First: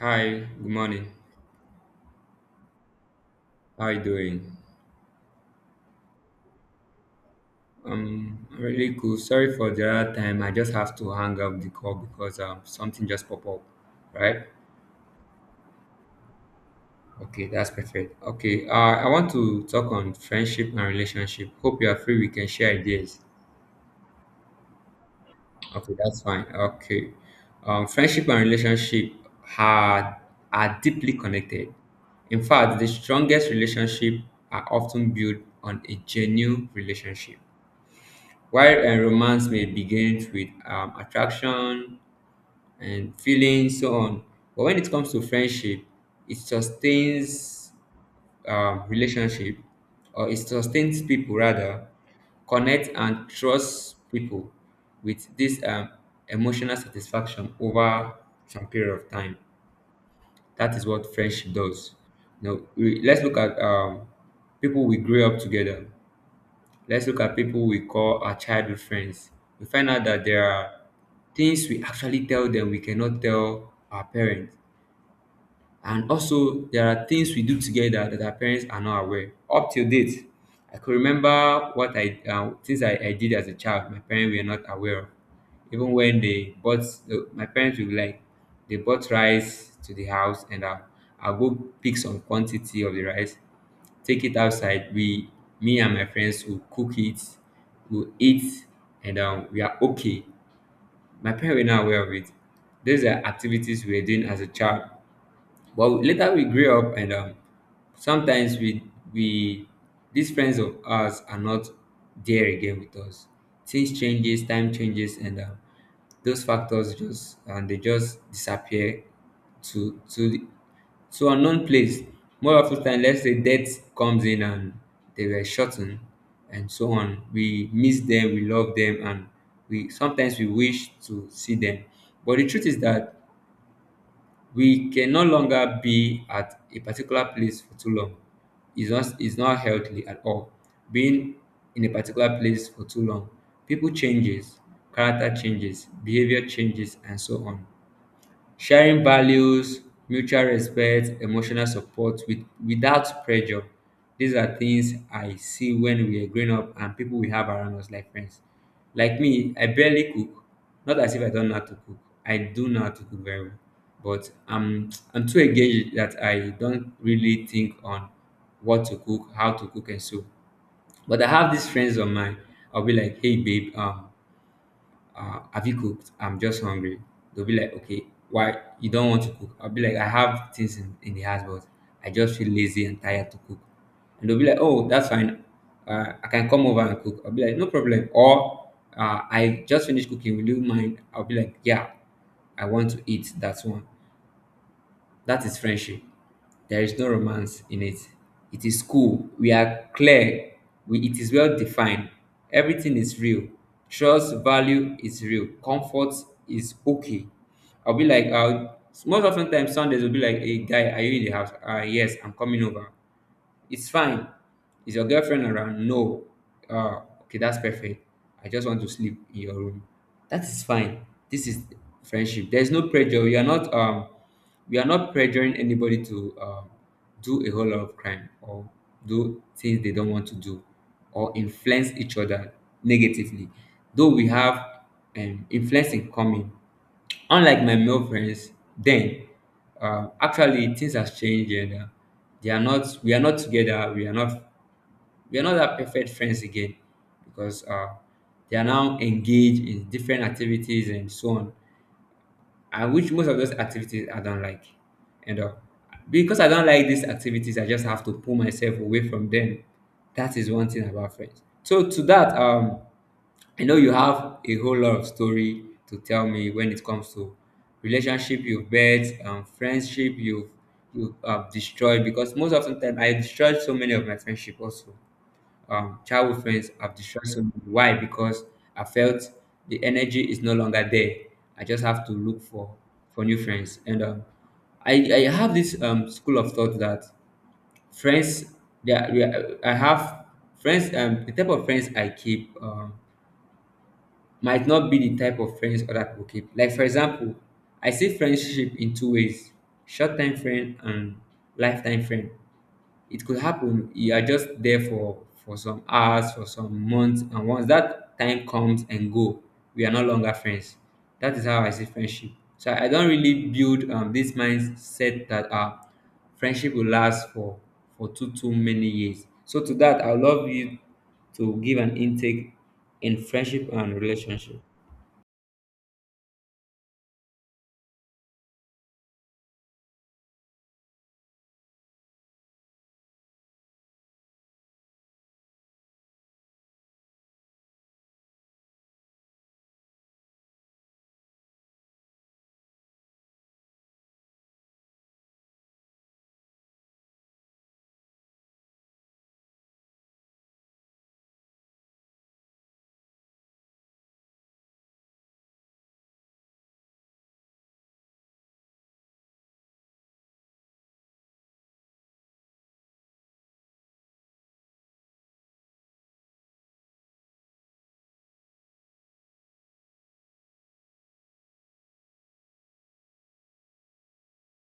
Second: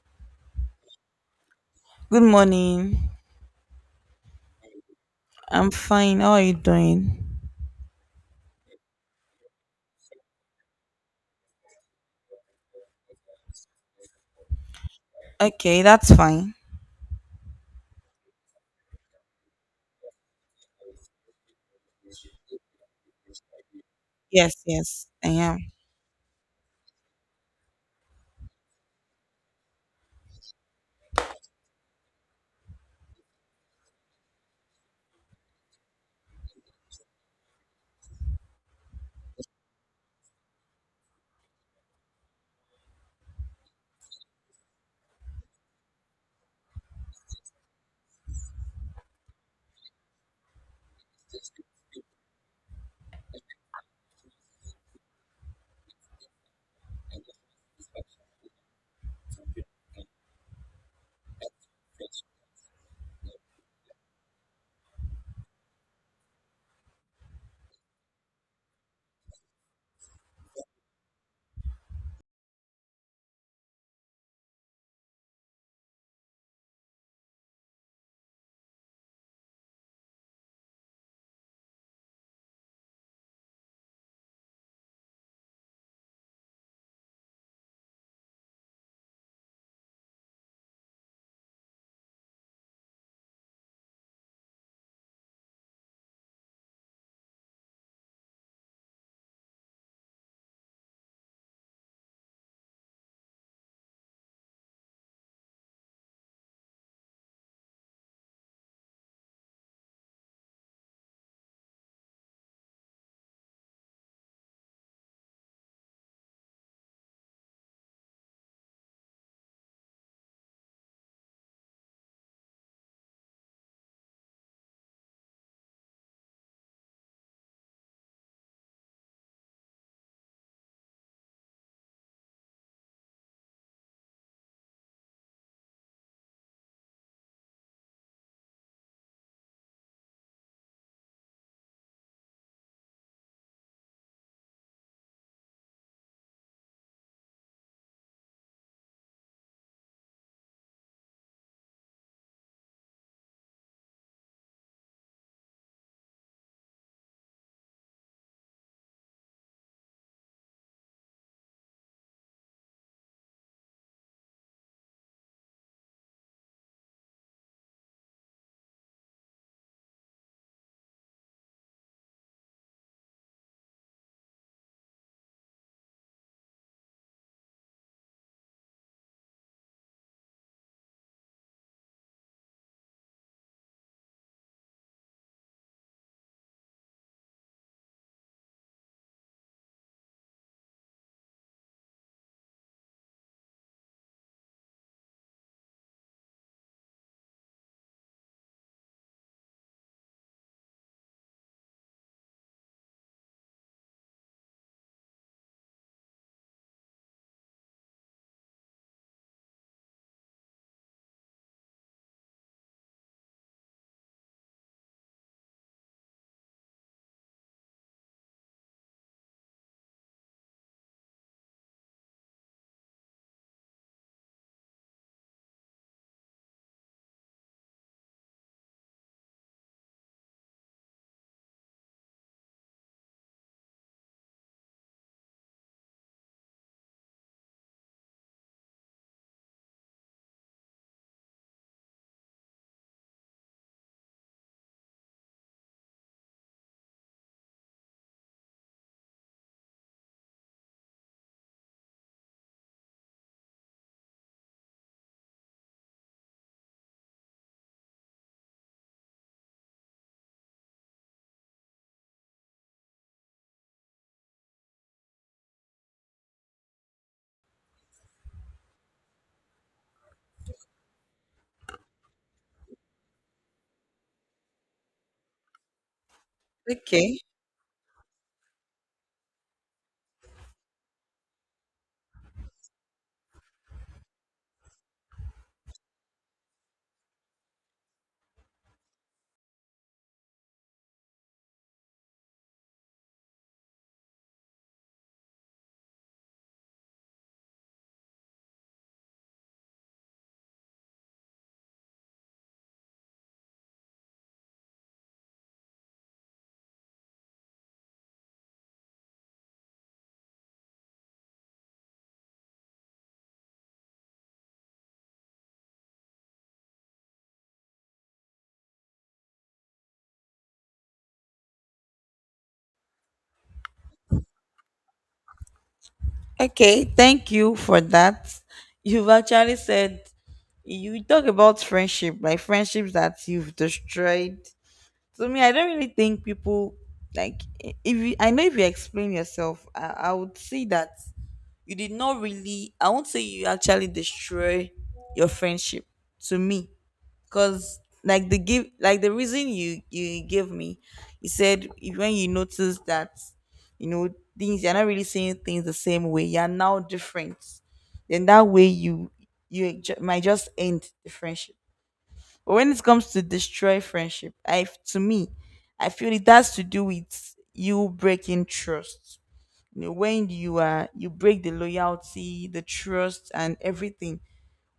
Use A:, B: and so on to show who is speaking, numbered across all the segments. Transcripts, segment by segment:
A: Hi, good morning.
B: Good morning.
A: How you doing?
B: I'm fine. How are you doing?
A: I'm really cool. Sorry for the other time. I just have to hang up the call because something just popped up. Right?
B: Okay, that's fine.
A: Okay, that's perfect. Okay, I want to talk on friendship and relationship. Hope you are free. We can share ideas.
B: Yes, yes, I am.
A: Okay, that's fine. Okay, friendship and relationship are are deeply connected. In fact, the strongest relationship are often built on a genuine relationship. While a romance may begin with attraction and feelings, so on, but when it comes to friendship, it sustains relationship, or it sustains people rather, connect and trust people with this emotional satisfaction over some period of time. That is what friendship does. Now, we, let's look at people we grew up together. Let's look at people we call our childhood friends. We find out that there are things we actually tell them we cannot tell our parents. And also, there are things we do together that our parents are not aware. Up till date, I could remember what I things I did as a child. My parents were not aware of. Even when they bought, my parents would be like they bought rice to the house, and I'll go pick some quantity of the rice take it outside. We, me and my friends, will cook it, will eat, and we are okay. My parents were not aware of it. These are activities we were doing as a child. But later we grew up, and sometimes we these friends of ours are not there again with us. Things changes, time changes, and those factors just and they just disappear to so unknown place. More often than let's say death comes in and they were shortened and so on. We miss them, we love them, and we sometimes we wish to see them. But the truth is that we can no longer be at a particular place for too long. It's not healthy at all. Being in a particular place for too long. People changes, character changes, behavior changes, and so on. Sharing values, mutual respect, emotional support with, without pressure. These are things I see when we are growing up and people we have around us like friends. Like me, I barely cook. Not as if I don't know how to cook. I do know how to cook very well. But I'm too engaged that I don't really think on what to cook, how to cook and so. But I have these friends of mine. I'll be like, hey babe, have you cooked? I'm just hungry. They'll be like, okay, why you don't want to cook? I'll be like, I have things in the house, but I just feel lazy and tired to cook. And they'll be like, oh, that's fine. I can come over and cook. I'll be like, no problem. Or I just finished cooking. Will you mind? I'll be like, yeah, I want to eat. That's one. That is friendship. There is no romance in it. It is cool. We are clear. We, it is well defined. Everything is real. Trust value is real. Comfort is okay. I'll be like, I'll, most often times Sundays will be like, hey guy, are you in the house? Ah yes, I'm coming over. It's fine. Is your girlfriend around? No. Okay, that's perfect. I just want to sleep in your room. That is fine. This is friendship. There's no pressure. We are not pressuring anybody to do a whole lot of crime or do things they don't want to do or influence each other negatively. Though we have influence in common, unlike my male friends then actually things has changed and they are not we are not together we are not that perfect friends again because they are now engaged in different activities and so on and which most of those activities I don't like. And because I don't like these activities, I just have to pull myself away from them. That is one thing about friends. So to that, I know you have a whole lot of story to tell me when it comes to relationship you've built, friendship you've you have destroyed because most of the time I destroyed so many of my friendship also childhood friends have
B: Okay.
A: distracted me. Why? Because I felt the energy is no longer there. I just have to look for new friends. And I have this school of thought that friends they are, we are- I have friends the type of friends I keep might not be the type of friends other people keep. Like for example, I see friendship in two ways: short time friend and lifetime friend it could happen. You are just there for some hours, for some months, and once that time comes and go, we are no longer friends. That is how I see friendship. So I don't really build this mindset that friendship will last for too many years. So to that, I would love you to give an intake in friendship and relationship.
B: Okay, thank you for that. You've actually said you talk about friendship, like friendships that you've destroyed. To me, I don't really think people like if you, I know if you explain yourself, I would say that you did not really. I won't say you actually destroy your friendship. To me, because like the give like the reason you gave me. You said when you notice that you know things, you're not really saying things the same way, you're now different. Then that way you might just end the friendship. But when it comes to destroy friendship, I to me, I feel it has to do with you breaking trust. You know, when you break the loyalty, the trust, and everything.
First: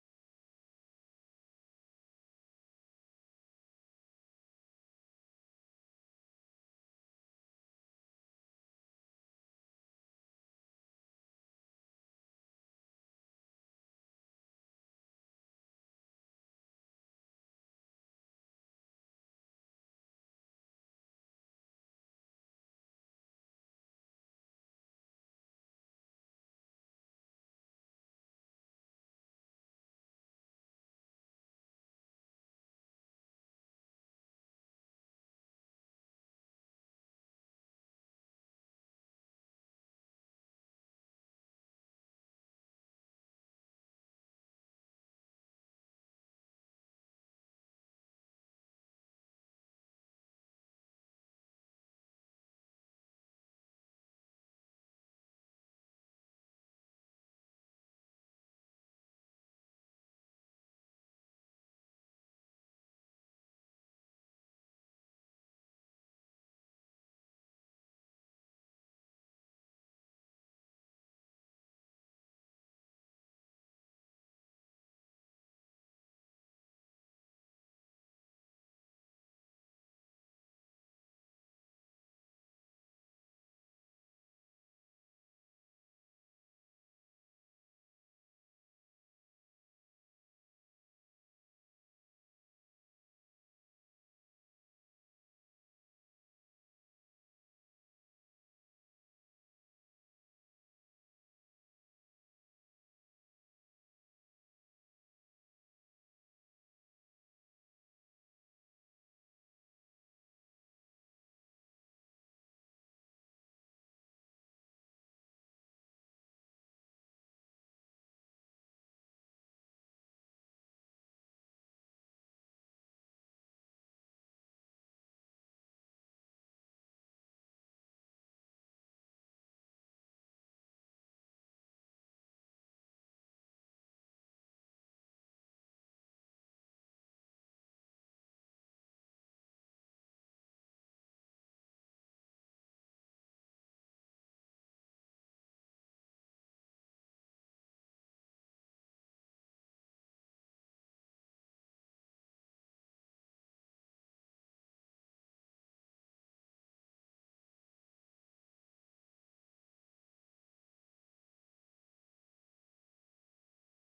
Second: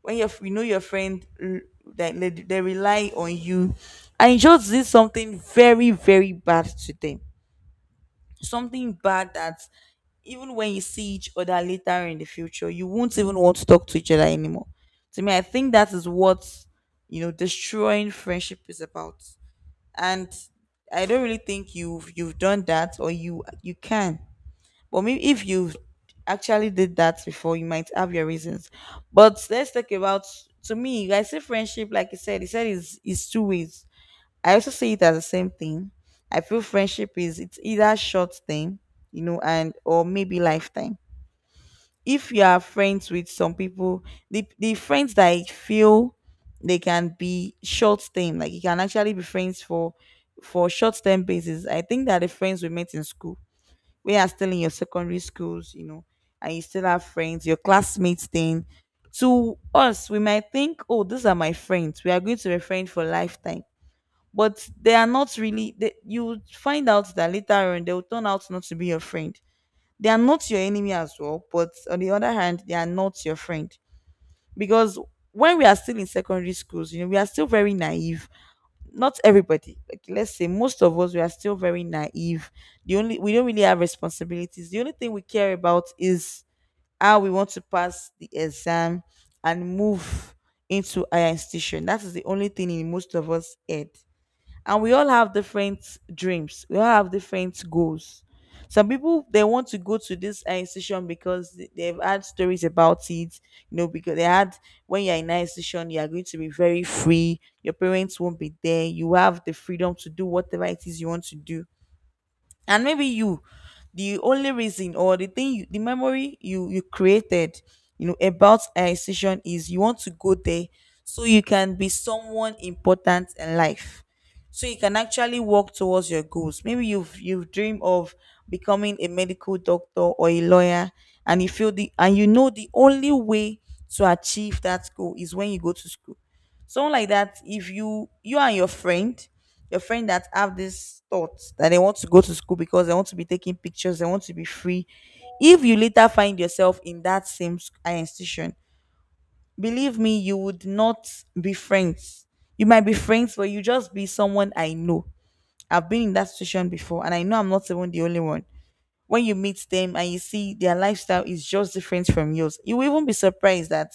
B: When your you know your friend like, they rely on you, and you just did something very very bad to them, something bad that even when you see each other later in the future, you won't even want to talk to each other anymore. To me, I think that is what destroying friendship is about. And I don't really think you've done that or you can, but maybe if you actually did that before, you might have your reasons. But let's talk about to me, I say friendship, like you said, is two ways. I also see it as the same thing. I feel friendship is it's either short thing, and or maybe lifetime. If you are friends with some people, the friends that I feel, they can be short term, like you can actually be friends for short term basis. I think that the friends we met in school, we are still in your secondary schools, and you still have friends, your classmates. Thing. To us, we might think, oh, these are my friends. We are going to be friends for lifetime. But they are not really, you find out that later on they will turn out not to be your friend. They are not your enemy as well, but on the other hand, they are not your friend. Because when we are still in secondary schools, we are still very naive. Not everybody, like, let's say most of us, we are still very naive. The only We don't really have responsibilities. The only thing we care about is how we want to pass the exam and move into our institution. That is the only thing in most of us head. And we all have different dreams, we all have different goals. Some people, they want to go to this institution, because they've had stories about it. Because they had when you're in an institution, you are going to be very free, your parents won't be there, you have the freedom to do whatever it is you want to do. And maybe you the only reason, or the thing the memory you created, about a decision is you want to go there, so you can be someone important in life, so you can actually work towards your goals. Maybe you've dreamed of becoming a medical doctor or a lawyer. And you know the only way to achieve that goal is when you go to school. Someone like that, if you and your friend that have this thought that they want to go to school because they want to be taking pictures, they want to be free. If you later find yourself in that same institution, believe me, you would not be friends. You might be friends, but you just be someone I know. I've been in that situation before, and I know I'm not even the only one. When you meet them and you see their lifestyle is just different from yours, you will even be surprised that,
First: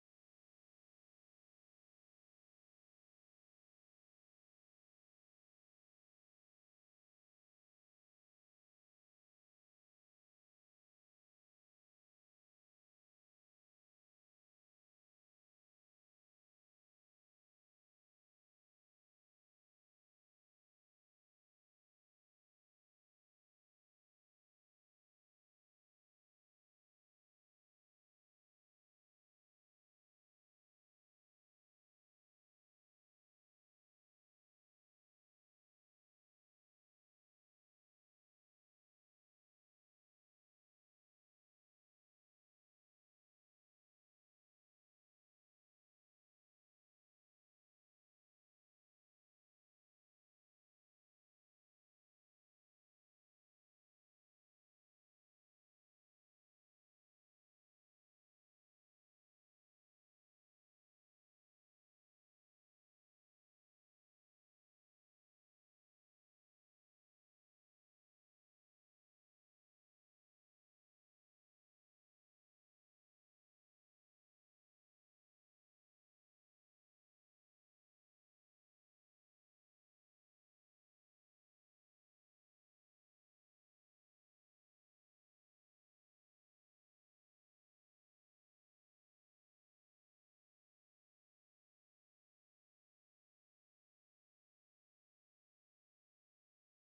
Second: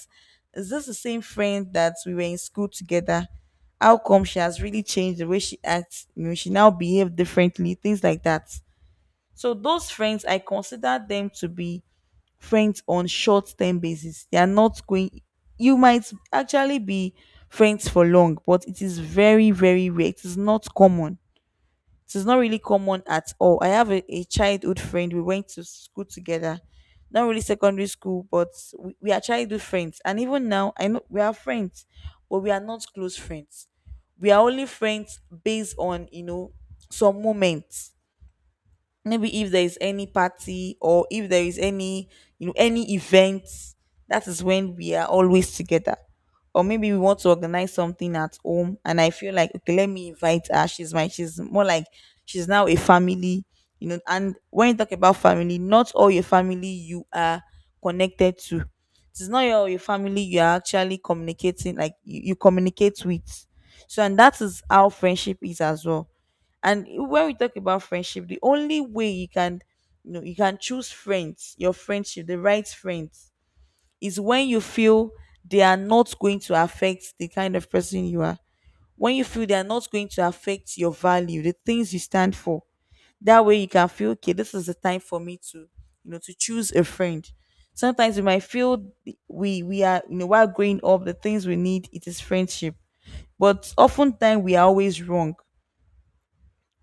B: is this the same friend that we were in school together? How come she has really changed the way she acts? She now behaves differently, things like that. So those friends, I consider them to be friends on short term basis. They are not going. You might actually be friends for long, but it is very, very rare. It is not common. It is not really common at all. I have a childhood friend. We went to school together. Not really secondary school, but we are childhood friends. And even now, I know we are friends, but we are not close friends. We are only friends based on some moments. Maybe if there is any party, or if there is any any event, that is when we are always together. Or maybe we want to organize something at home, and I feel like, okay, let me invite her. She's my she's more like she's now a family. And when you talk about family, not all your family you are connected to. It's not your family you are actually communicating. Like you communicate with. So, and that is how friendship is as well. And when we talk about friendship, the only way you can, you know, you can choose friends, your friendship, the right friends, is when you feel they are not going to affect the kind of person you are. When you feel they are not going to affect your value, the things you stand for. That way you can feel, okay, this is the time for me to, you know, to choose a friend. Sometimes we might feel we are while growing up, the things we need, it is friendship. But oftentimes we are always wrong.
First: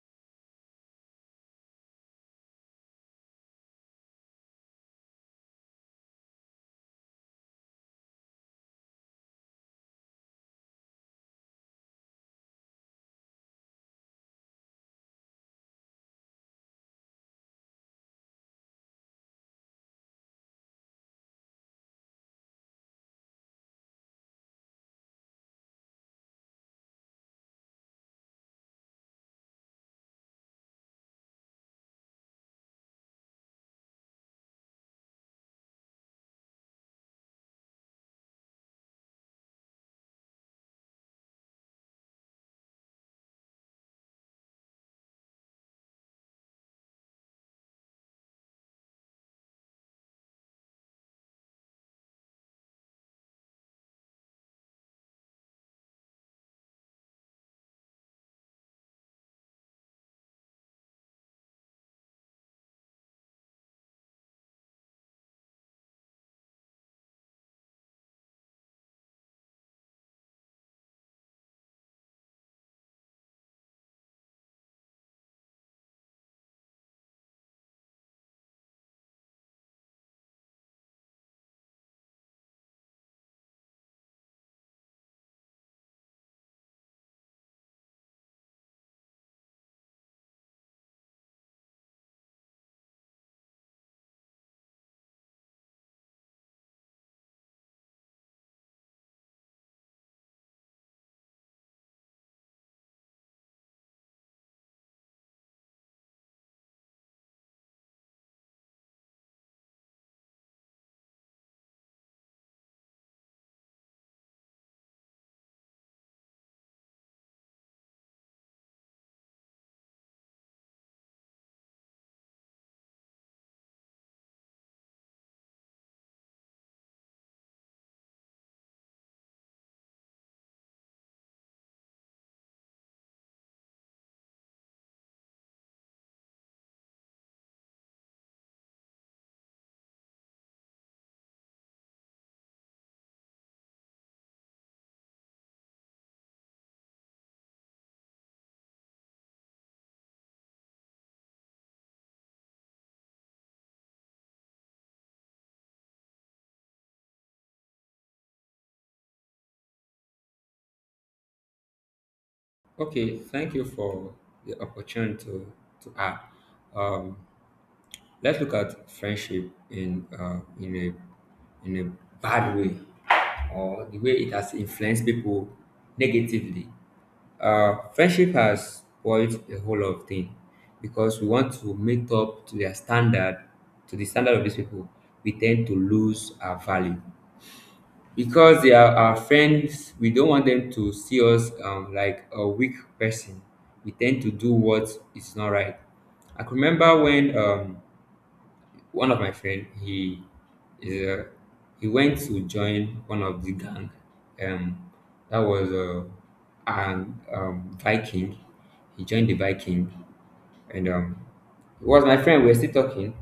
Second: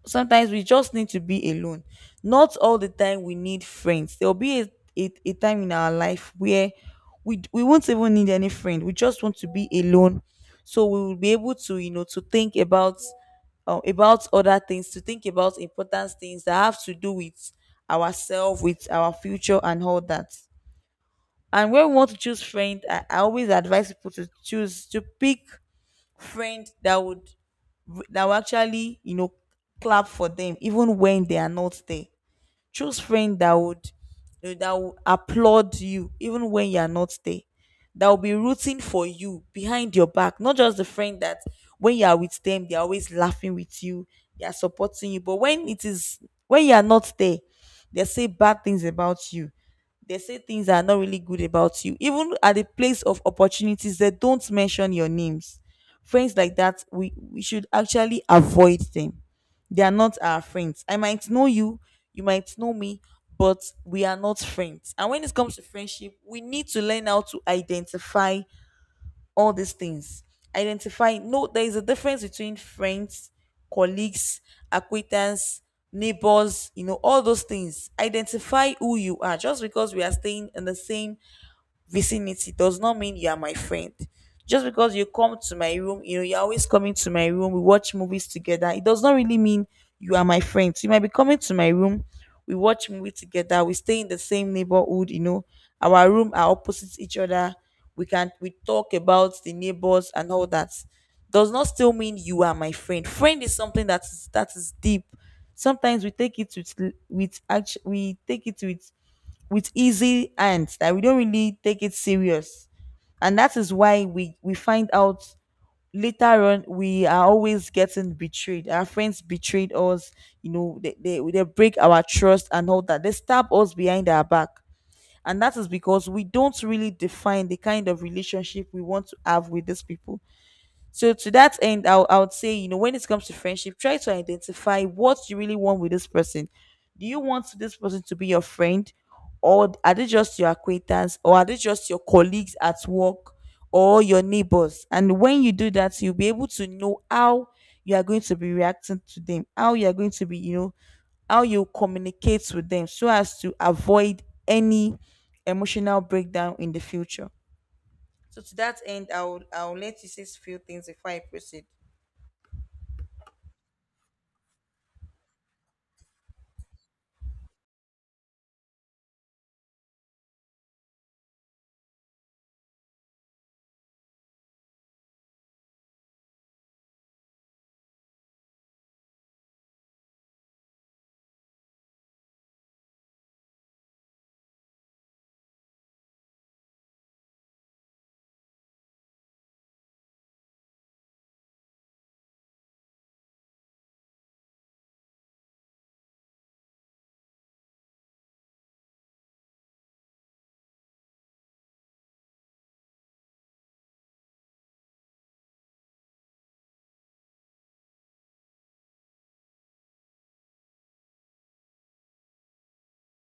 B: Sometimes we just need to be alone. Not all the time we need friends. There'll be a time in our life where we won't even need any friend. We just want to be alone, so we will be able to to think about about other things, to think about important things that have to do with ourselves, with our future, and all that. And when we want to choose friend, I always advise people to pick friend that would r- that will actually clap for them even when they are not there. Choose friend that will applaud you even when you are not there, that will be rooting for you behind your back, not just the friend that when you are with them, they're always laughing with you, they are supporting you, but when it is when you are not there they say bad things about you. They say things that are not really good about you, even at the place of opportunities they don't mention your names. Friends like that, we should actually avoid them. They are not our friends. I might know you, you might know me, but we are not friends. And when it comes to friendship, we need to learn how to identify all these things. Identify, no, there is a difference between friends, colleagues, acquaintance, neighbors, all those things. Identify who you are. Just because we are staying in the same vicinity does not mean you are my friend. Just because you come to my room, you're always coming to my room, we watch movies together. It does not really mean you are my friend. So you might be coming to my room, we watch movie together, we stay in the same neighborhood, our room are opposite each other. We talk about the neighbors and all that. Does not still mean you are my friend. Friend is something that is deep. Sometimes we take it with act we take it with easy hands, that we don't really take it serious. And that is why we find out later on, we are always getting betrayed. Our friends betrayed us. They break our trust and all that, they stab us behind our back. And that is because we don't really define the kind of relationship we want to have with these people. So to that end, I would say, when it comes to friendship, try to identify what you really want with this person. Do you want this person to be your friend? Or are they just your acquaintance? Or are they just your colleagues at work, or your neighbors? And when you do that, you'll be able to know how you are going to be reacting to them, how you are going to be, you know, how you communicate with them, so as to avoid any emotional breakdown in the future. So to that end, I will let you say a few things before I proceed.
A: Okay, thank you for the opportunity to add. Um, Let's look at friendship in a bad way or the way it has influenced people negatively. Friendship has spoiled a whole lot of things because we want to meet up to their standard, to the standard of these people. We tend to lose our value because they are our friends. We don't want them to see us like a weak person. We tend to do what is not right. I can remember when one of my friend, is uh, he went to join one of the gang. Um, that was an Viking. He joined the Viking, and it was my friend. We were still talking.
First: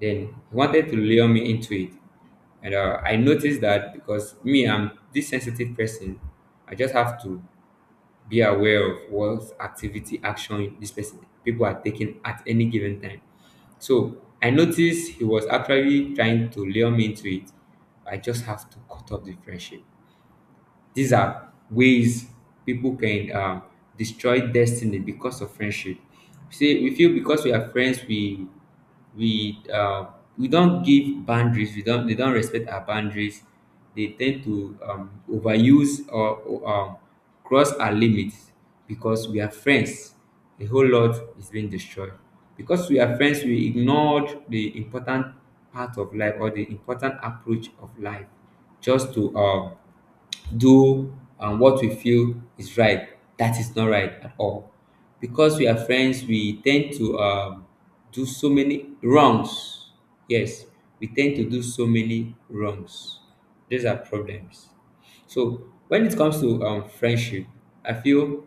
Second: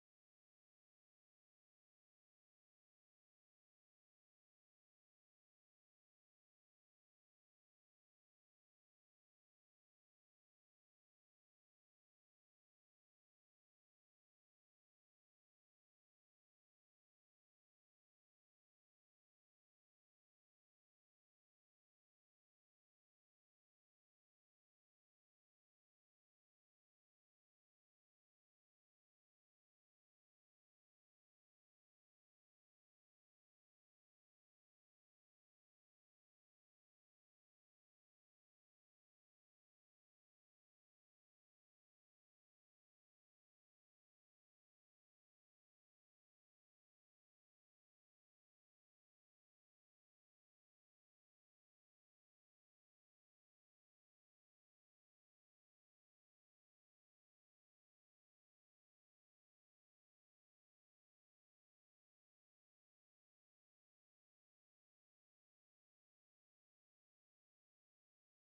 A: Then he wanted to lure me into it, and I noticed that because me, I'm this sensitive person. I just have to be aware of what activity action this person people are taking at any given time so I noticed he was actually trying to lure me into it I just have to cut off the friendship these are ways people can destroy destiny because of friendship. See, we feel because we are friends, we uh, we don't give boundaries. We don't They don't respect our boundaries. They tend to overuse or cross our limits because we are friends. A whole lot is being destroyed because we are friends. We ignored the important part of life or the important approach of life just to do what we feel is right that is not right at all because we are friends we tend to do so many wrongs yes we tend to do so many wrongs these are problems so when it comes to friendship I feel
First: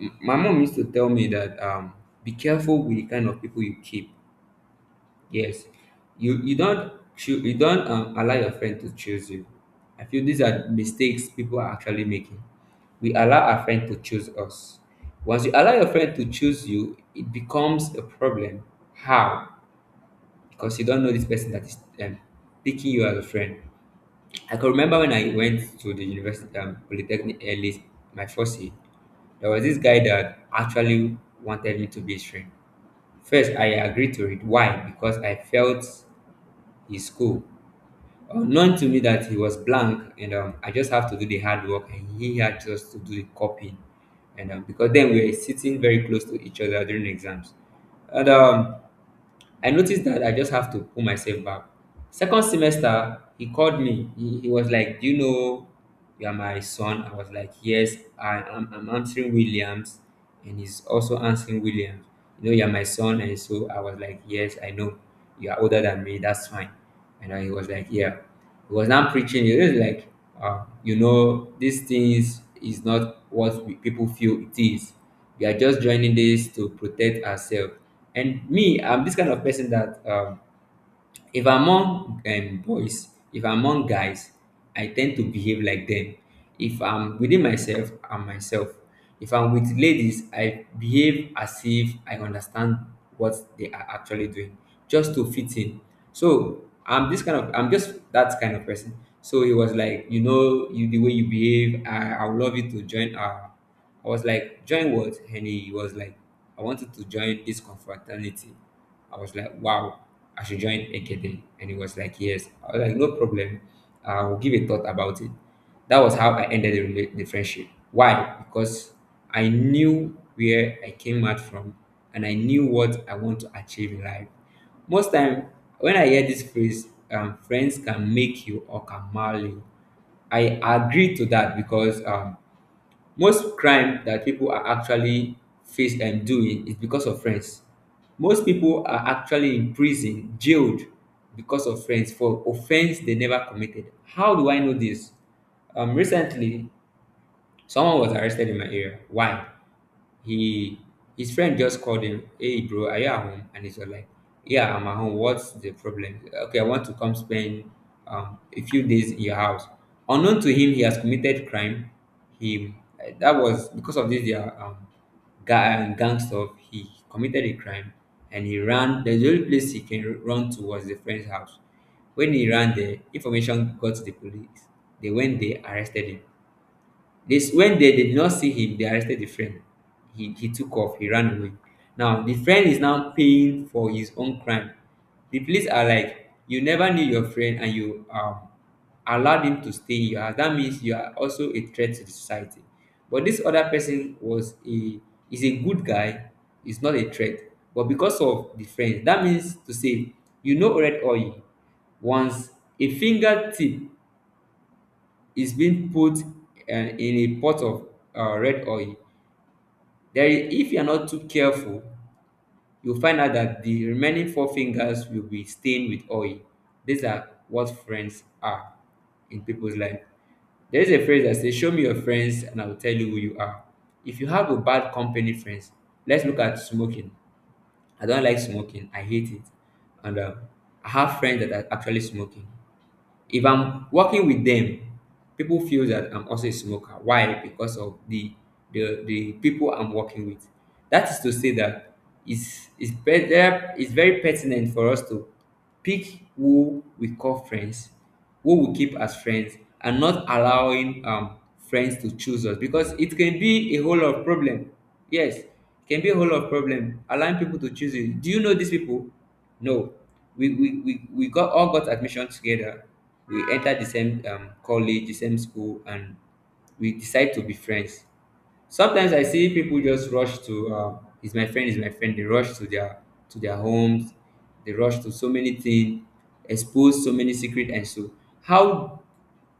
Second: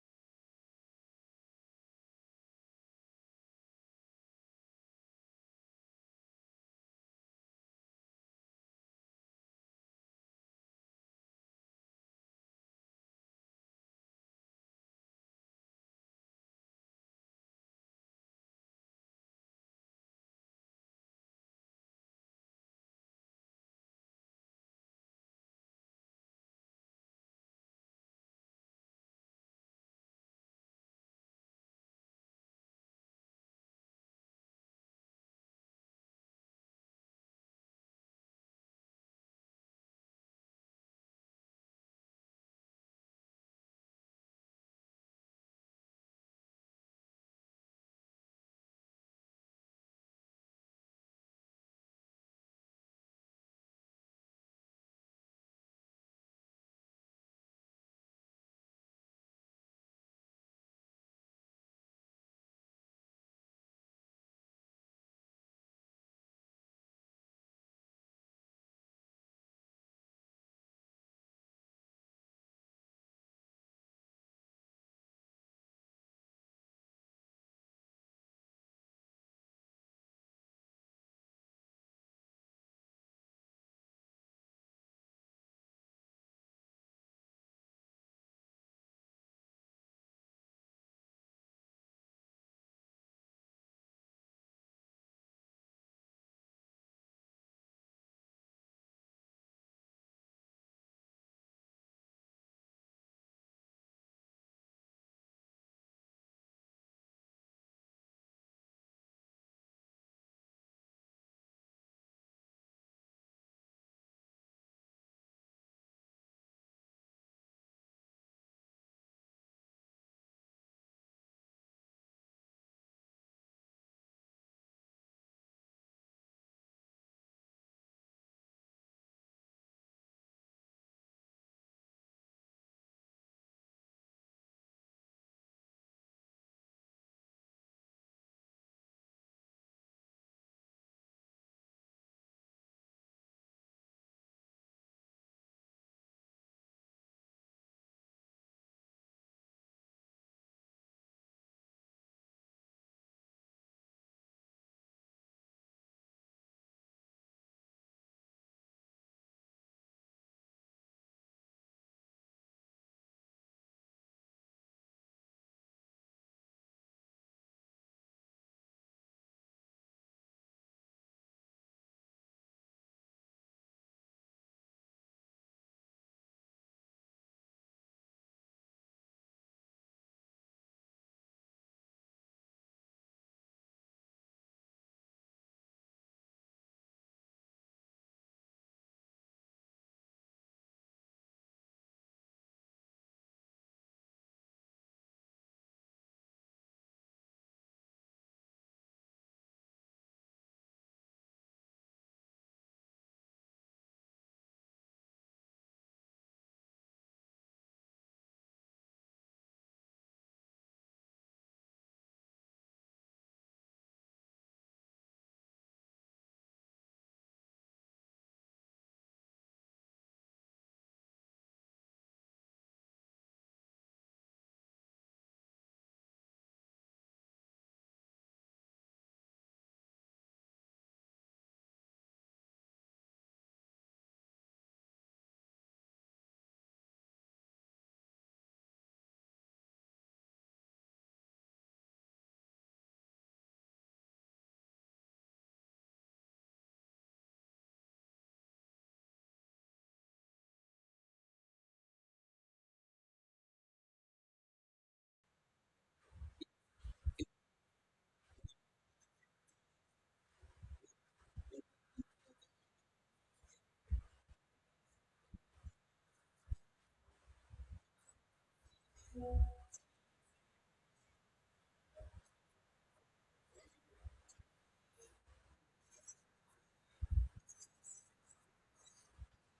A: my mom used to tell me that be careful with the kind of people you keep. Yes, you don't you don't allow your friend to choose you. I feel these are mistakes people are actually making. We allow our friend to choose us. Once you allow your friend to choose you, it becomes a problem. How? Because you don't know this person that is picking you as a friend. I can remember when I went to the university polytechnic early, my first year. There was this guy that actually wanted me to be his friend. First, I agreed to it. Why? Because I felt is cool. Unknown to me that he was blank, and I just have to do the hard work, and he had just to do the copying. And because then we were sitting very close to each other during exams, and I noticed that I just have to pull myself back. Second semester, he called me. He was like, do you know you are my son? I was like, yes, I'm answering Williams. And he's also answering Williams. You know, you are my son. And so I was like, yes, I know. You are older than me. That's fine. And then he was like, yeah. He was now preaching. He was like, you know, these things is not what we, people feel it is we are just joining this to protect ourselves. And me, I'm this kind of person that if I'm among boys, if I'm among guys, I tend to behave like them. If I'm within myself, I'm myself. If I'm with ladies, I behave as if I understand what they are actually doing, just to fit in. So I'm this kind of, I'm just that kind of person. So it was like, you the way you behave, I would love you to join our I was like, join what? And he was like, I wanted to join this confraternity. I was like, wow, I should join Ekede. And he was like, yes. I was like, no problem. I will give a thought about it. That was how I ended the friendship. Why? Because I knew where I came out from and I knew what I want to achieve in life. Most time, when I hear this phrase, friends can make you or can mar you, I agree to that because most crime that people are actually face and doing is because of friends. Most people are actually in prison, jailed because of friends for offense they never committed. How do I know this? Recently, someone was arrested in my area. Why? He His friend just called him, "Hey bro, are you at home?" And he's all like, "Yeah, I'm at home. What's the problem? Okay, I want to come spend a few days in your house." Unknown to him, he has committed crime. He that was because of this their gang stuff. He committed a crime and he ran. The only place he can run to was the friend's house. When he ran there, information got to the police. They arrested him. This when they did not see him, they arrested the friend. He took off, he ran away. Now the friend is now paying for his own crime. The police are like, "You never knew your friend and you allowed him to stay in your house. That means you are also a threat to the society." But this other person was a is a good guy, is not a threat. But because of the friend, that means to say you know red oil, once a fingertip it being put in a pot of red oil. There, if you're not too careful, you'll find out that the remaining four fingers will be stained with oil. These are what friends are in people's life. There is a phrase that says, "Show me your friends and I will tell you who you are." If you have a bad company, friends, let's look at smoking. I don't like smoking, I hate it. And I have friends that are actually smoking. If I'm working with them, people feel that I'm also a smoker. Why? Because of the people I'm working with. That is to say that it's better, it's very pertinent for us to pick who we call friends, who we keep as friends, and not allowing friends to choose us, because it can be a whole lot of problem. Yes, it can be a whole lot of problem allowing people to choose you. Do you know these people? No. We got all got admission together, we entered the same college, the same school, and we decide to be friends. Sometimes I see people just rush to "Is my friend? Is my friend?" They rush to their homes. They rush to so many things, expose so many secret, and so how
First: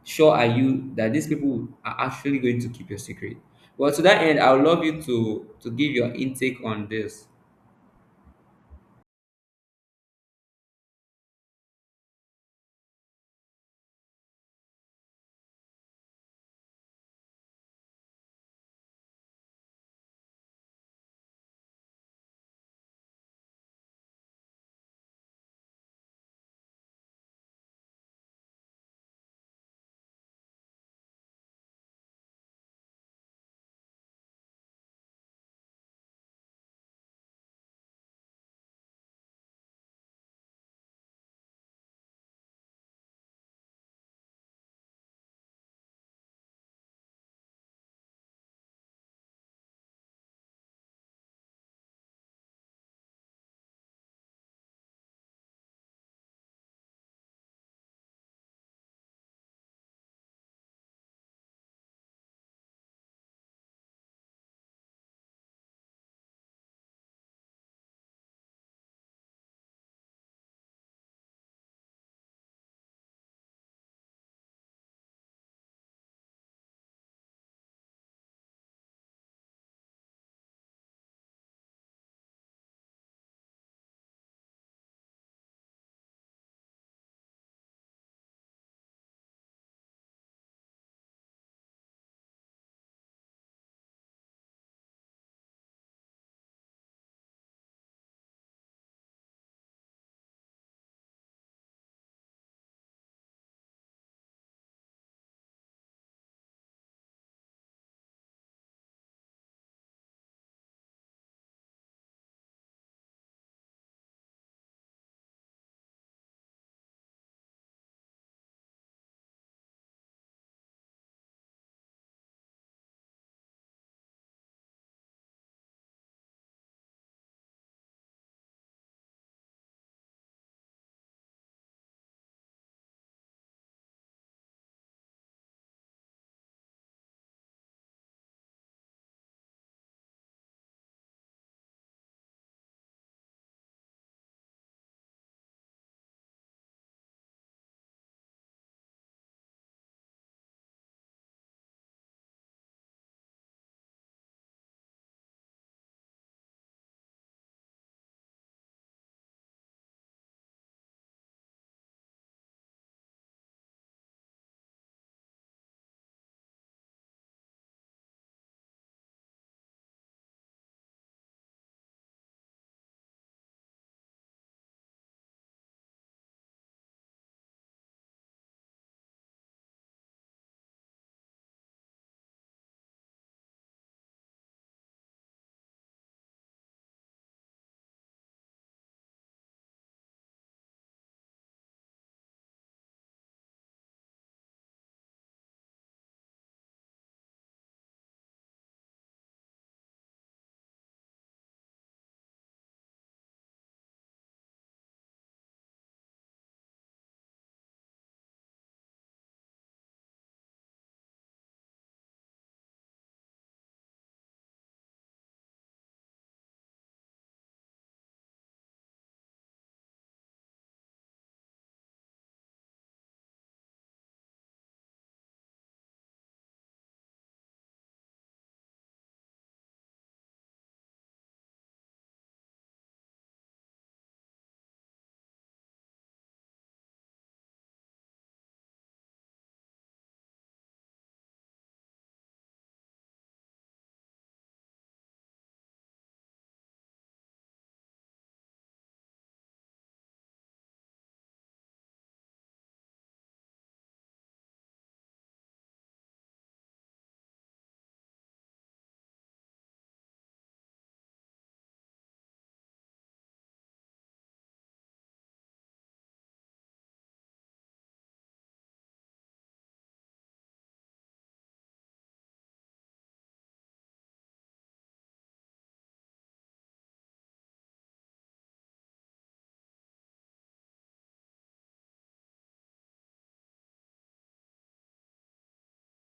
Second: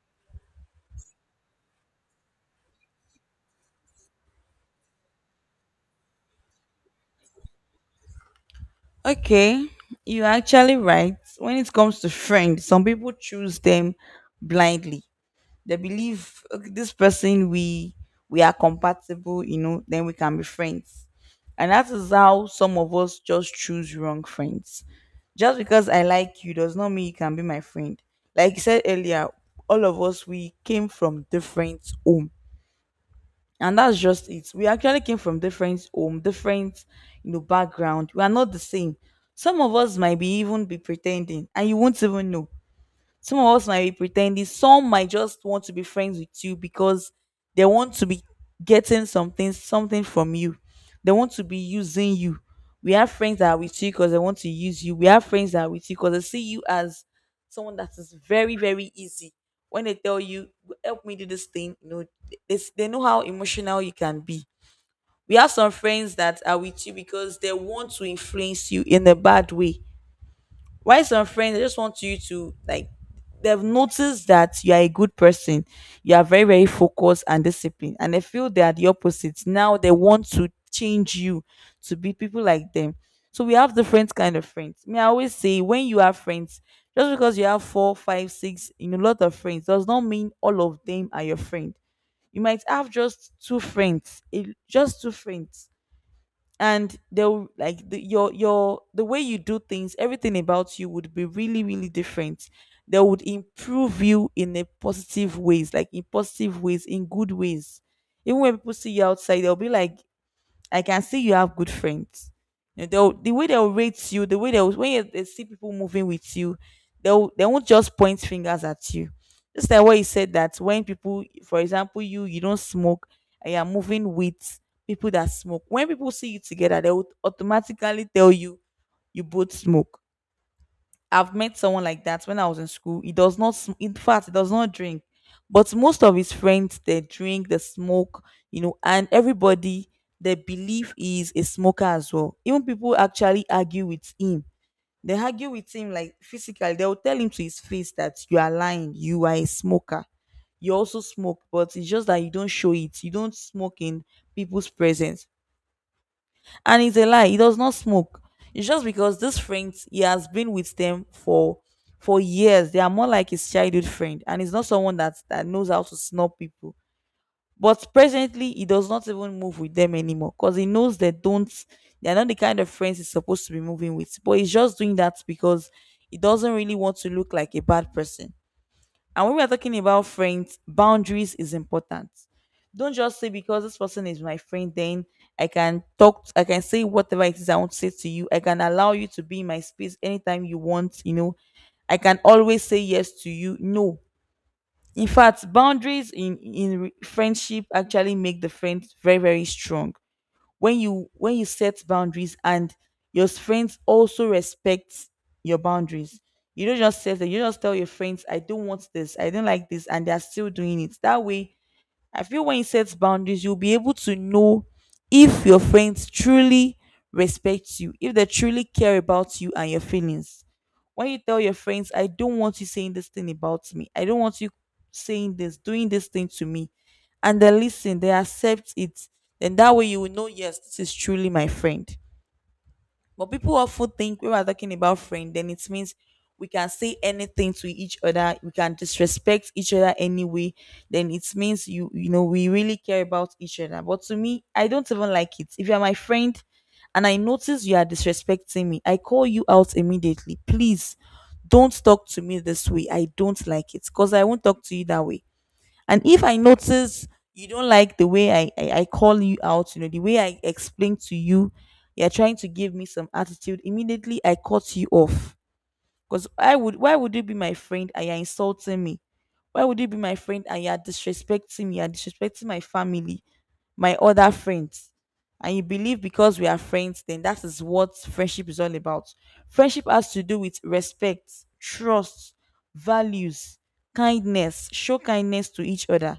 A: sure are you that these people are actually going to keep your secret? Well, to that end, I would love you to give your intake on this.
B: Okay, you're actually right. When it comes to friends, some people choose them blindly. They believe, "Okay, this person we are compatible, you know, then we can be friends." And that is how some of us just choose wrong friends. Just because I like you does not mean you can be my friend. Like you said earlier, all of us we came from different home, and that's just it. We actually came from different home, different, you know, background. We are not the same. Some of us might be even be pretending and you won't even know. Some of us might be pretending. Some might just want to be friends with you because they want to be getting something, something from you. They want to be using you. We have friends that are with you because they want to use you. We have friends that are with you because they see you as someone that is very, very easy. When they tell you, "Help me do this thing," you know, they know how emotional you can be. We have some friends that are with you because they want to influence you in a bad way. Why? Some friends, they just want you to, like, they've noticed that you are a good person, you are very, very focused and disciplined, and they feel they are the opposite. Now they want to change you to be people like them. So we have different kind of friends. May I always say, when you have friends, just because you have four, five, six, you know, lot of friends, does not mean all of them are your friend. You might have just two friends, just two friends, and they'll like the, your the way you do things. Everything about you would be really, really different. They would improve you in a positive ways, like in positive ways, in good ways. Even when people see you outside, they'll be like, "I can see you have good friends." You know, they'll, the way they'll rate you, the way they'll when you, they see people moving with you, they won't just point fingers at you. Just like what you said, that when people, for example, you don't smoke and you're moving with people that smoke. When people see you together, they will automatically tell you you both smoke. I've met someone like that when I was in school. He does not, in fact, he does not drink, but most of his friends they drink, they smoke, you know, and everybody they believe he is a smoker as well. Even people actually argue with him. They argue with him like physically. They will tell him to his face that you are lying. You are a smoker. You also smoke, but it's just that you don't show it. You don't smoke in people's presence. And it's a lie. He does not smoke. It's just because these friends, he has been with them for years. They are more like his childhood friend, and he's not someone that that knows how to snub people. But presently, he does not even move with them anymore because he knows they don't. They are not the kind of friends he's supposed to be moving with. But he's just doing that because he doesn't really want to look like a bad person. And when we are talking about friends, boundaries is important. Don't just say because this person is my friend, then I can talk, I can say whatever it is I want to say to you. I can allow you to be in my space anytime you want, you know. I can always say yes to you. No. In fact, boundaries in friendship actually make the friend very, very strong. When you set boundaries and your friends also respect your boundaries, you don't just set them, you just tell your friends, "I don't want this. I don't like this," and they're still doing it that way. I feel when you set boundaries, you'll be able to know if your friends truly respect you, if they truly care about you and your feelings. When you tell your friends, "I don't want you saying this thing about me, I don't want you saying this, doing this thing to me," and they listen, they accept it, then that way you will know, yes, this is truly my friend. But people often think when we're talking about friend, then it means we can say anything to each other, we can disrespect each other anyway. Then it means you know, we really care about each other. But to me, I don't even like it. If you're my friend and I notice you are disrespecting me, I call you out immediately. Please don't talk to me this way. I don't like it. Because I won't talk to you that way. And if I notice you don't like the way I call you out, you know, the way I explain to you, you're trying to give me some attitude, immediately I cut you off. Because I would why would you be my friend and you're insulting me? Why would you be my friend and you're disrespecting me? You're disrespecting my family, my other friends. And you believe because we are friends, then that is what friendship is all about. Friendship has to do with respect, trust, values, kindness. Show kindness to each other.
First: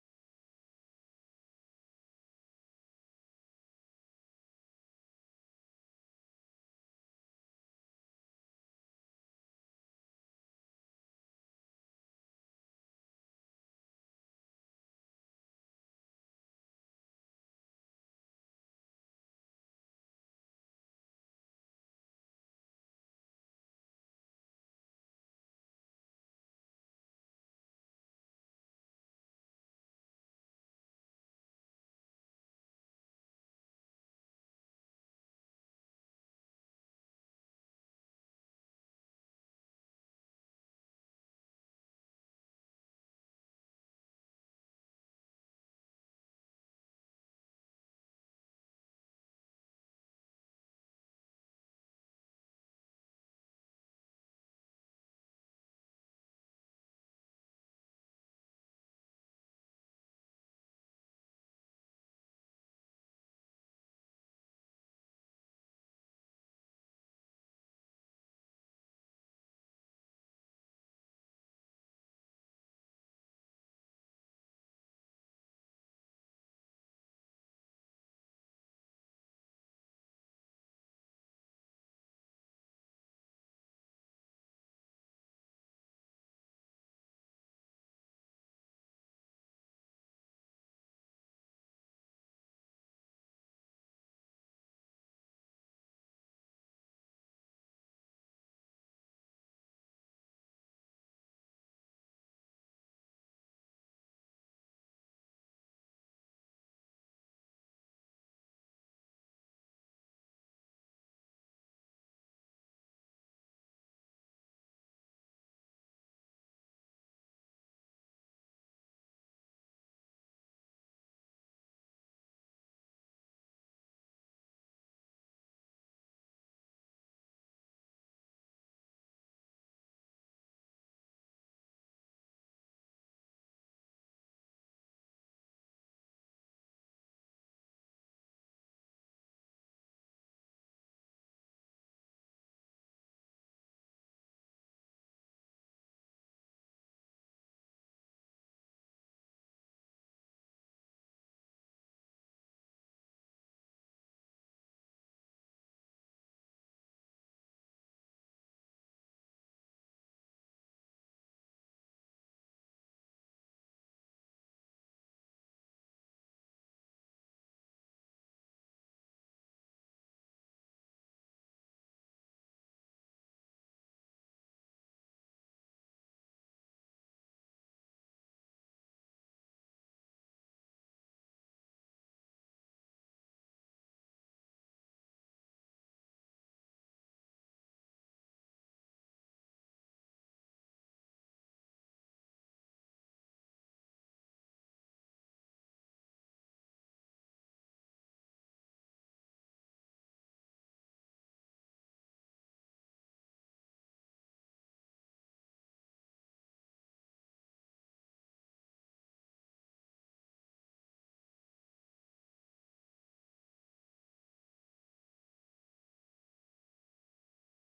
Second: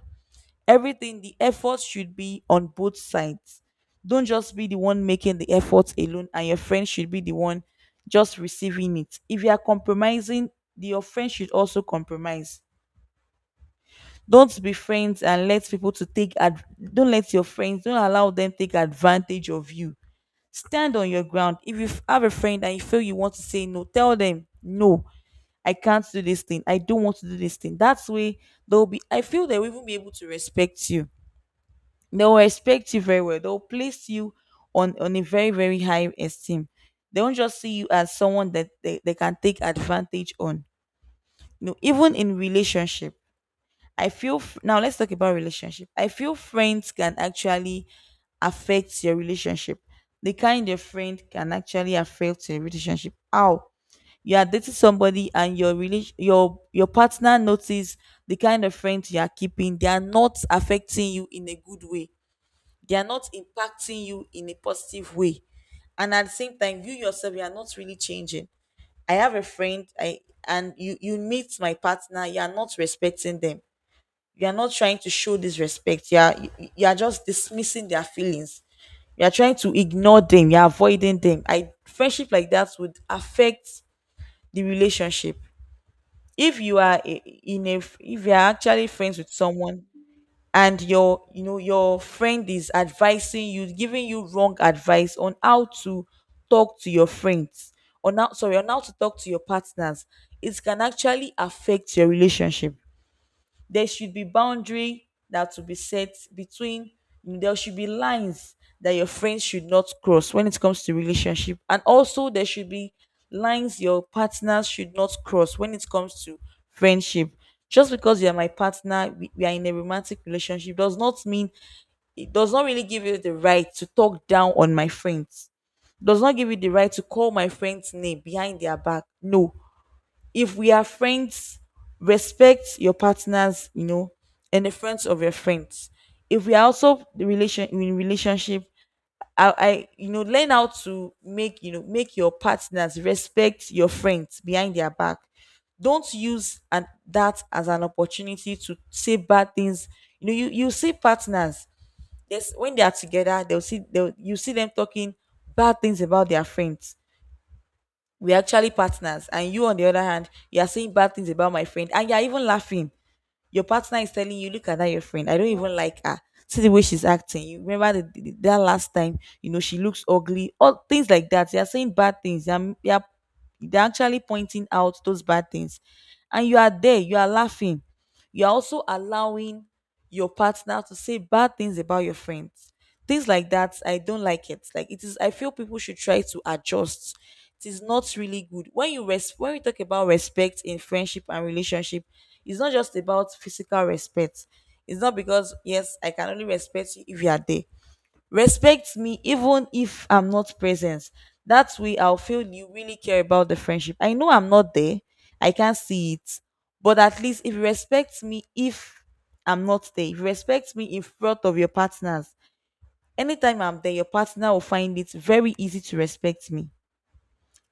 B: Everything, the effort should be on both sides. Don't just be the one making the effort alone and your friend should be the one just receiving it. If you are compromising, the, your friend should also compromise. Don't be friends and let people to don't let your friends, don't allow them take advantage of you. Stand on your ground. If you have a friend and you feel you want to say no, tell them no. I can't do this thing, I don't want to do this thing. That's way they'll be I feel they will even be able to respect you. They will respect you very well. They'll place you on a very, very high esteem. They won't just see you as someone that they can take advantage on. You know, even in relationship, I feel now let's talk about relationship. I feel friends can actually affect your relationship. The kind of friend can actually affect your relationship. How? You are dating somebody and your relation your partner notice the kind of friends you are keeping, they are not affecting you in a good way, they are not impacting you in a positive way, and at the same time you yourself you are not really changing. I have a friend, I and you meet my partner, you are not respecting them, you are not trying to show this respect, you are you are just dismissing their feelings, you are trying to ignore them, you are avoiding them. I Friendship like that would affect the relationship. If you are I- in a If you are actually friends with someone and your, you know, your friend is advising you, giving you wrong advice on how to talk to your friends, on how, sorry, on how to talk to your partners, it can actually affect your relationship. There should be boundary that will be set between, there should be lines that your friends should not cross when it comes to relationship, and also there should be lines your partners should not cross when it comes to friendship. Just because you are my partner, we are in a romantic relationship, does not mean, it does not really give you the right to talk down on my friends, does not give you the right to call my friend's name behind their back. No. If we are friends, respect your partners, you know, and the friends of your friends. If we are also the relation in relationship, I you know, learn how to make, you know, make your partners respect your friends behind their back. Don't use and that as an opportunity to say bad things. You know, you see partners. Yes, when they are together, they'll see they'll you see them talking bad things about their friends. We're actually partners. And you, on the other hand, you're saying bad things about my friend and you're even laughing. Your partner is telling you, "Look at that, your friend. I don't even like her. See the way she's acting. You remember that last time, you know, she looks ugly." All things like that. You're saying bad things. They're actually pointing out those bad things. And you are there. You are laughing. You're also allowing your partner to say bad things about your friends. Things like that, I don't like it. Like it is, I feel people should try to adjust. It is not really good when when we talk about respect in friendship and relationship. It's not just about physical respect. It's not because yes, I can only respect you if you are there. Respect me even if I'm not present. That way I'll feel you really care about the friendship. I know I'm not there. I can't see it. But at least if you respect me, if I'm not there, if you respect me in front of your partners, anytime I'm there, your partner will find it very easy to respect me.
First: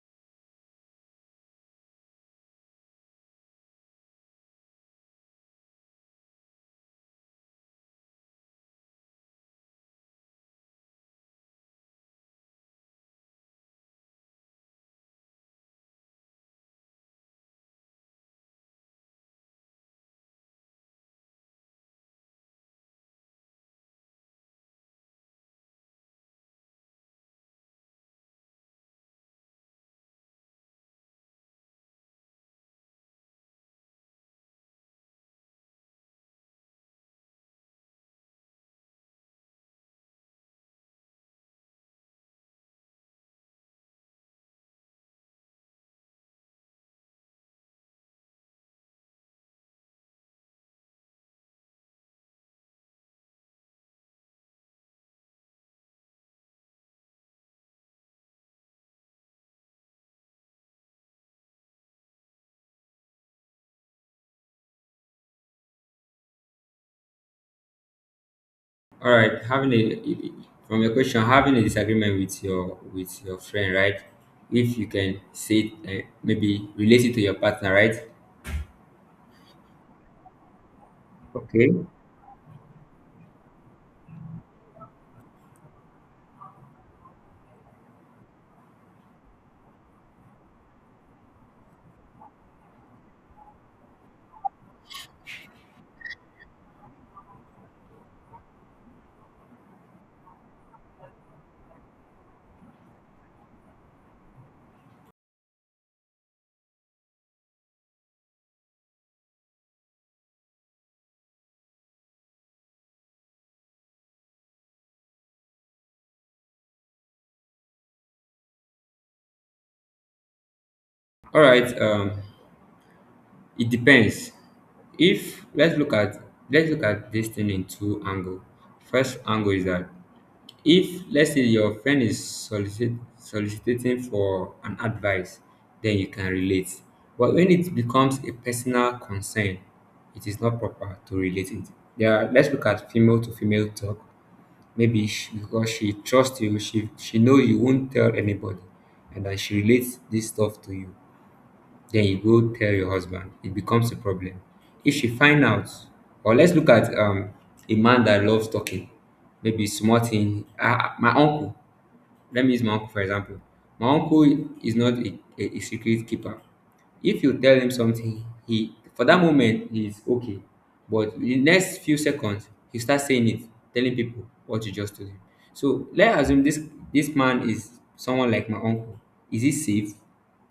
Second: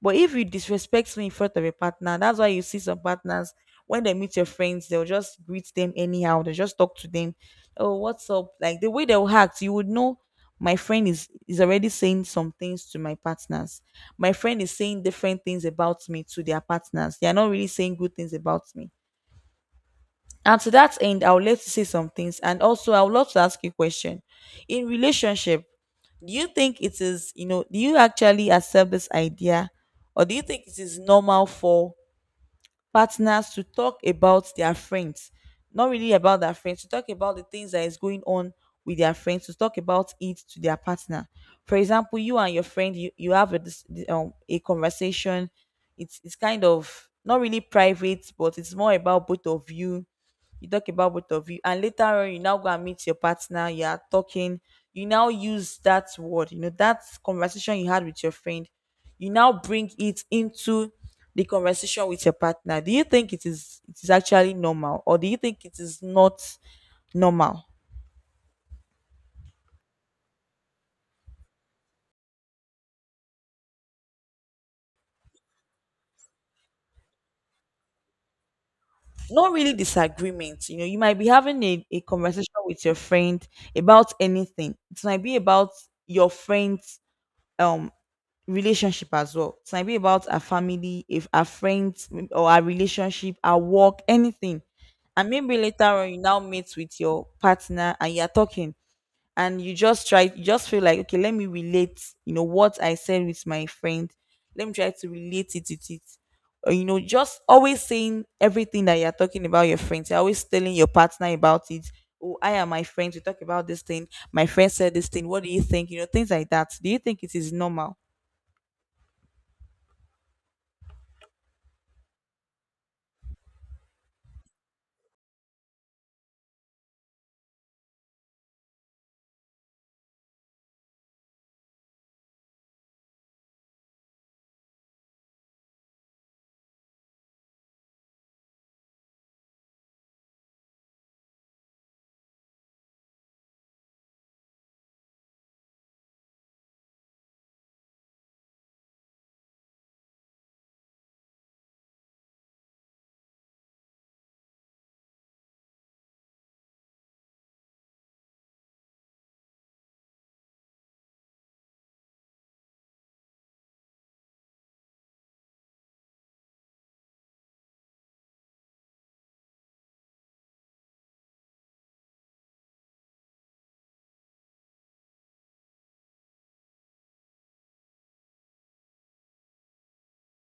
B: But if you disrespect me in front of your partner, that's why you see some partners when they meet your friends, they'll just greet them anyhow. They just talk to them. Oh, what's up? Like the way they'll act, you would know my friend is already saying some things to my partners. My friend is saying different things about me to their partners. They are not really saying good things about me, and to that end, I would like to say some things. And also, I would love to ask you a question. In relationship, do you think it is, do you actually accept this idea? Or do you think it is normal for partners to talk about their friends? Not really about their friends, to talk about the things that is going on with their friends, to talk about it to their partner. For example, you and your friend, you have a, a conversation. It's kind of not really private, but it's more about both of you. You talk about both of you, and later on you now go and meet your partner. You are talking, you now use that word, you know, that conversation you had with your friend, you now bring it into the conversation with your partner. Do you think it is, it is actually normal, or do you think it is not normal?
A: All right, having a from your question, having a disagreement with your friend, right? If you can say it, maybe relate it to your partner, right?
B: Not really disagreement, you know, you might be having
A: Okay.
B: a conversation with your friend about anything. It might be about your friend's um relationship as well. So it might be about our family, if our friends, or our relationship, our work, anything. And maybe later on you now meet with your partner and you're talking, and you just feel like, okay, let me relate, you know, what I said with my friend. Let me try to relate it with it. Or, you know, just always saying everything that you're talking about your friends. You're always telling your partner about it. Oh, I am my friends. We talk about this thing. My friend said this thing. What do you think? You know, things like that. Do you think it is normal?
A: All right. It depends. If let's look at this thing in two angle. First angle is that if let's say your friend is soliciting for an advice, then you can relate. But when it becomes a personal concern, it is not proper to relate it. Yeah, let's look at female to female talk. Maybe she, because she trusts you, she know you won't tell anybody, and then she relates this stuff to you, then you go tell your husband, it becomes a problem if she find out. Or let's look at a man that loves talking. Maybe small thing, ah, my uncle, let me use my uncle for example. My uncle is not a secret keeper. If you tell him something, he for that moment he's okay. But in the next few seconds, he starts saying it, telling people what you just told him. So let's assume this man is someone like my uncle. Is he safe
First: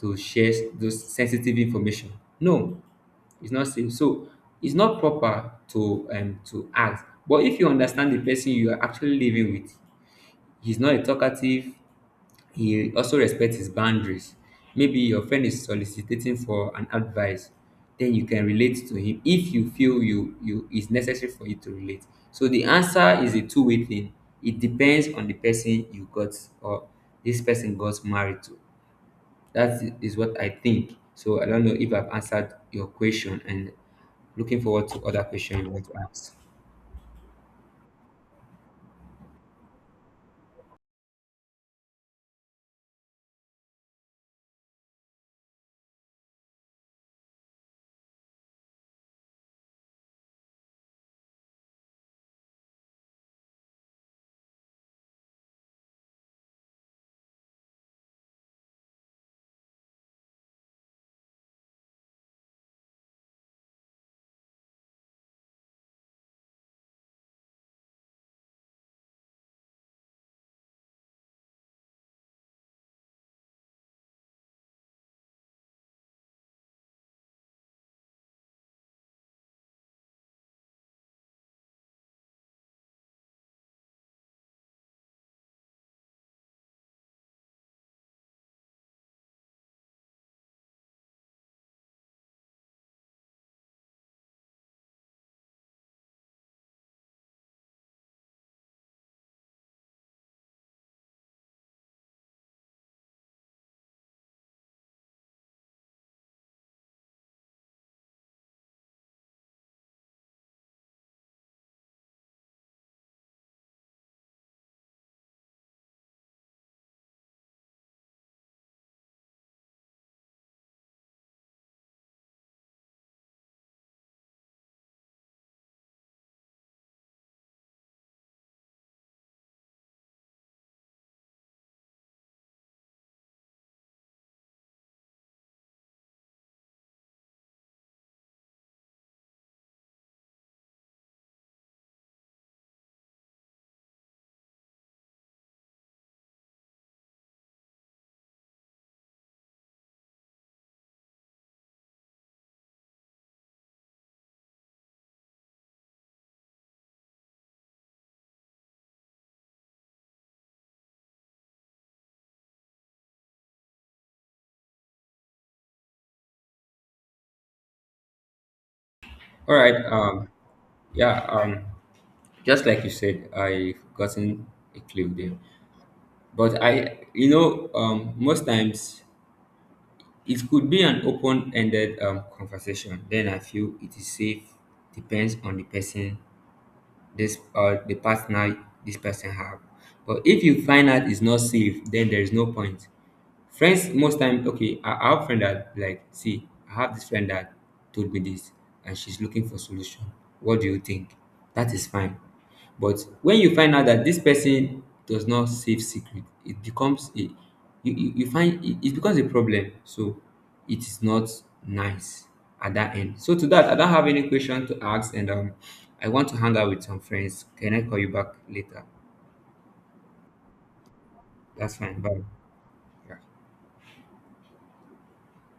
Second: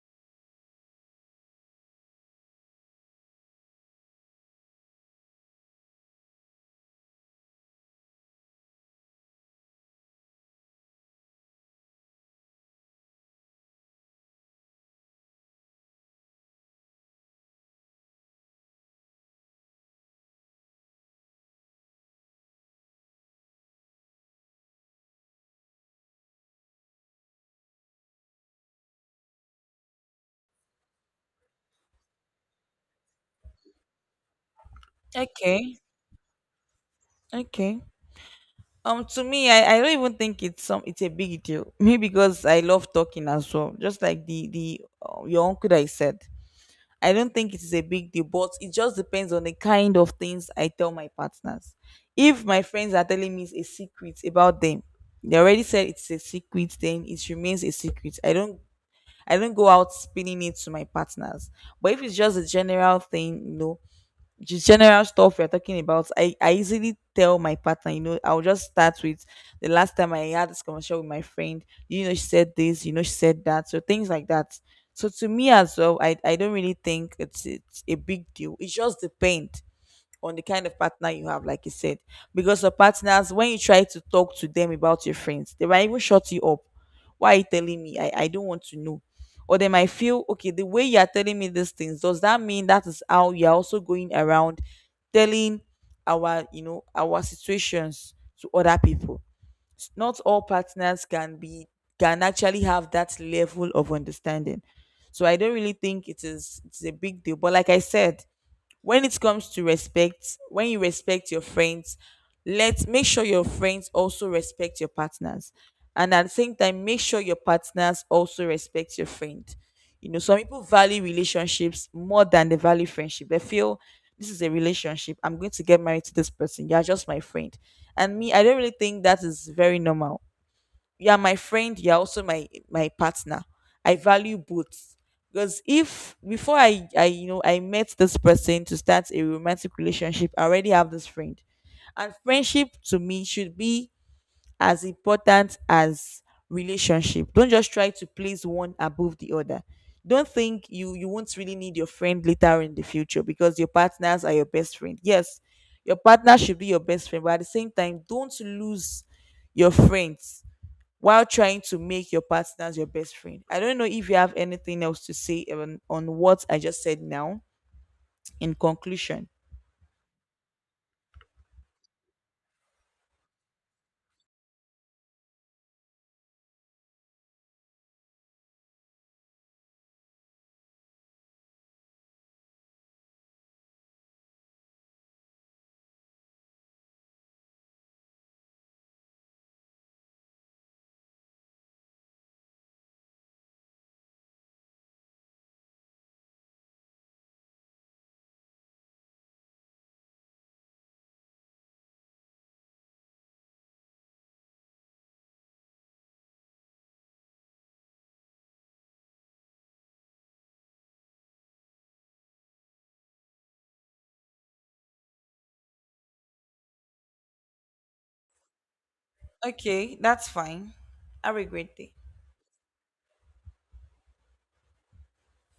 A: to share those sensitive information? No, it's not safe. So it's not proper to ask. But if you understand the person you are actually living with, he's not a talkative, he also respects his boundaries. Maybe your friend is soliciting for an advice, then you can relate to him if you feel you is necessary for you to relate. So the answer is a two-way thing. It depends on the person you got or this person got married to. That is what I think. So I don't know if I've answered your question and looking forward to other questions you
B: Okay,
A: want to ask.
B: okay. To me, I don't even think it's a big deal. Maybe because I love talking as well, just like the your uncle that I said. I don't think it is a big deal, but it just depends on the kind of things I tell my partners. If my friends are telling me a secret about them, they already said it's a secret, then it remains a secret. I don't go out spinning it to my partners. But if it's just a general thing, you know, the general stuff we're talking about, I easily tell my partner, you know, I'll just start with, the last time I had this conversation with my friend, you know, she said this, you know, she said that. So things like that. So to me as well, I don't really think it's a big deal. It just depends on the kind of partner you have, like you said. Because your partners, when you try to talk to them about your friends, they might even shut you up. Why are you telling me? I don't want to know. Or they might feel, okay, the way you are telling me these things, does that mean that is how you're also going around telling our, you know, our situations to other people? Not all partners can actually have that level of understanding. So I don't really think it's a big deal. But like I said, when it comes to respect, when you respect your friends, let make sure your friends also respect your partners, and at the same time make sure your partners also respect your friend. You know, some people value relationships more than they value friendship. They feel this is a relationship, I'm going to get married to this person, you're just my friend. And me, I don't really think that is very normal. You're my friend, you're also my partner. I value both, because if before I you know I met this person to start a romantic relationship, I already have this friend. And friendship to me should be as important as relationship. Don't just try to place one above the other. Don't think you won't really need your friend later in the future because your partners are your best friend. Yes, your partner should be your best friend, but at the same time don't lose your friends while trying to make your partners your best friend. I don't know if you have anything else to say on what I just said now in conclusion.
A: All right. Yeah. Um, just like you said, I've gotten a clue there. But I, you know, most times it could be an open-ended conversation. Then I feel it is safe. Depends on the person, this the partner this person have. But if you find out it's not safe, then there is no point. Friends most time okay, I have friend that like, see, I have this friend that told me this and she's looking for solution. What do you think? That is fine. But when you find out that this person does not save secret, it becomes a you find it, it becomes a problem. So it is not nice at that end. So to that, I don't have any question to ask and I want to hang out with some friends. Can I call you back later?
B: Okay, that's fine. Have a
A: That's
B: great day.
A: fine. Bye. Yeah.